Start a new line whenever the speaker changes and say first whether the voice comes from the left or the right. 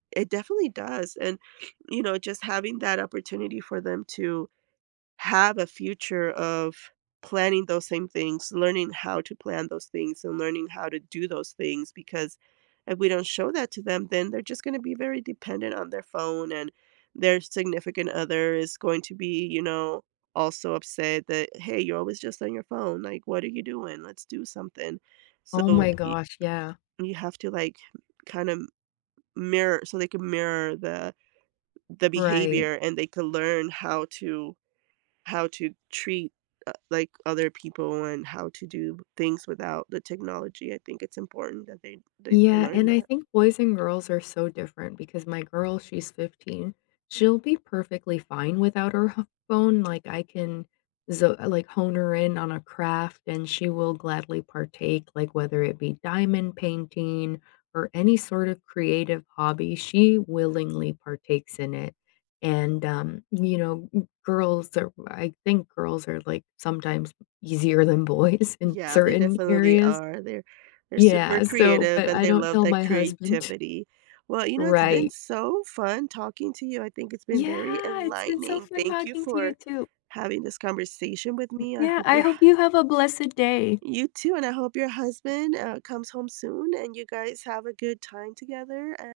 right: It definitely does, and you know, just having that opportunity for them to have a future of planning those same things, learning how to plan those things, and learning how to do those things, because if we don't show that to them, then they're just gonna be very dependent on their phone, and their significant other is going to be, you know, also upset that, "Hey, you're always just on your phone," like, "What are you doing? Let's do something."
left: Oh
right: So,
left: my
right: y
left: gosh, yeah.
right: you have to like, kinda m mirror so, they can mirror the the
left: Right.
right: behavior and they can learn how to how to treat, uh, like, other people and how to do things without the technology, I think it's important that they they they
left: Yeah,
right: learn
left: and I
right: that.
left: think boys and girls are so different because my girl, she's 15. She'll be perfectly fine without her ho phone, like, I can z like, hone her in on a craft and she will gladly partake, like, whether it be diamond painting or any sort of creative hobby, she willingly partakes in it, and um, you know, girls are I think girls are, like, sometimes easier than boys in
right: Yeah, they
left: certain
right: definitely
left: areas.
right: are, they're they're super
left: Yeah, so
right: creative
left: but
right: and
left: I
right: they
left: don't
right: love
left: tell
right: that
left: my husband.
right: creativity. Well, you know, it's been
left: Right.
right: so fun talking to you, I think it's been very
left: Yeah, it's been so
right: enlightening.
left: fun
right: Thank you
left: talking to you,
right: for
left: too.
right: having this conversation with
left: M
right: me. I
left: yeah,
right: hope
left: I
right: your h
left: hope you have a blessed day.
right: You too, and I hope your husband, uh, comes home soon, and you guys have a good time together, a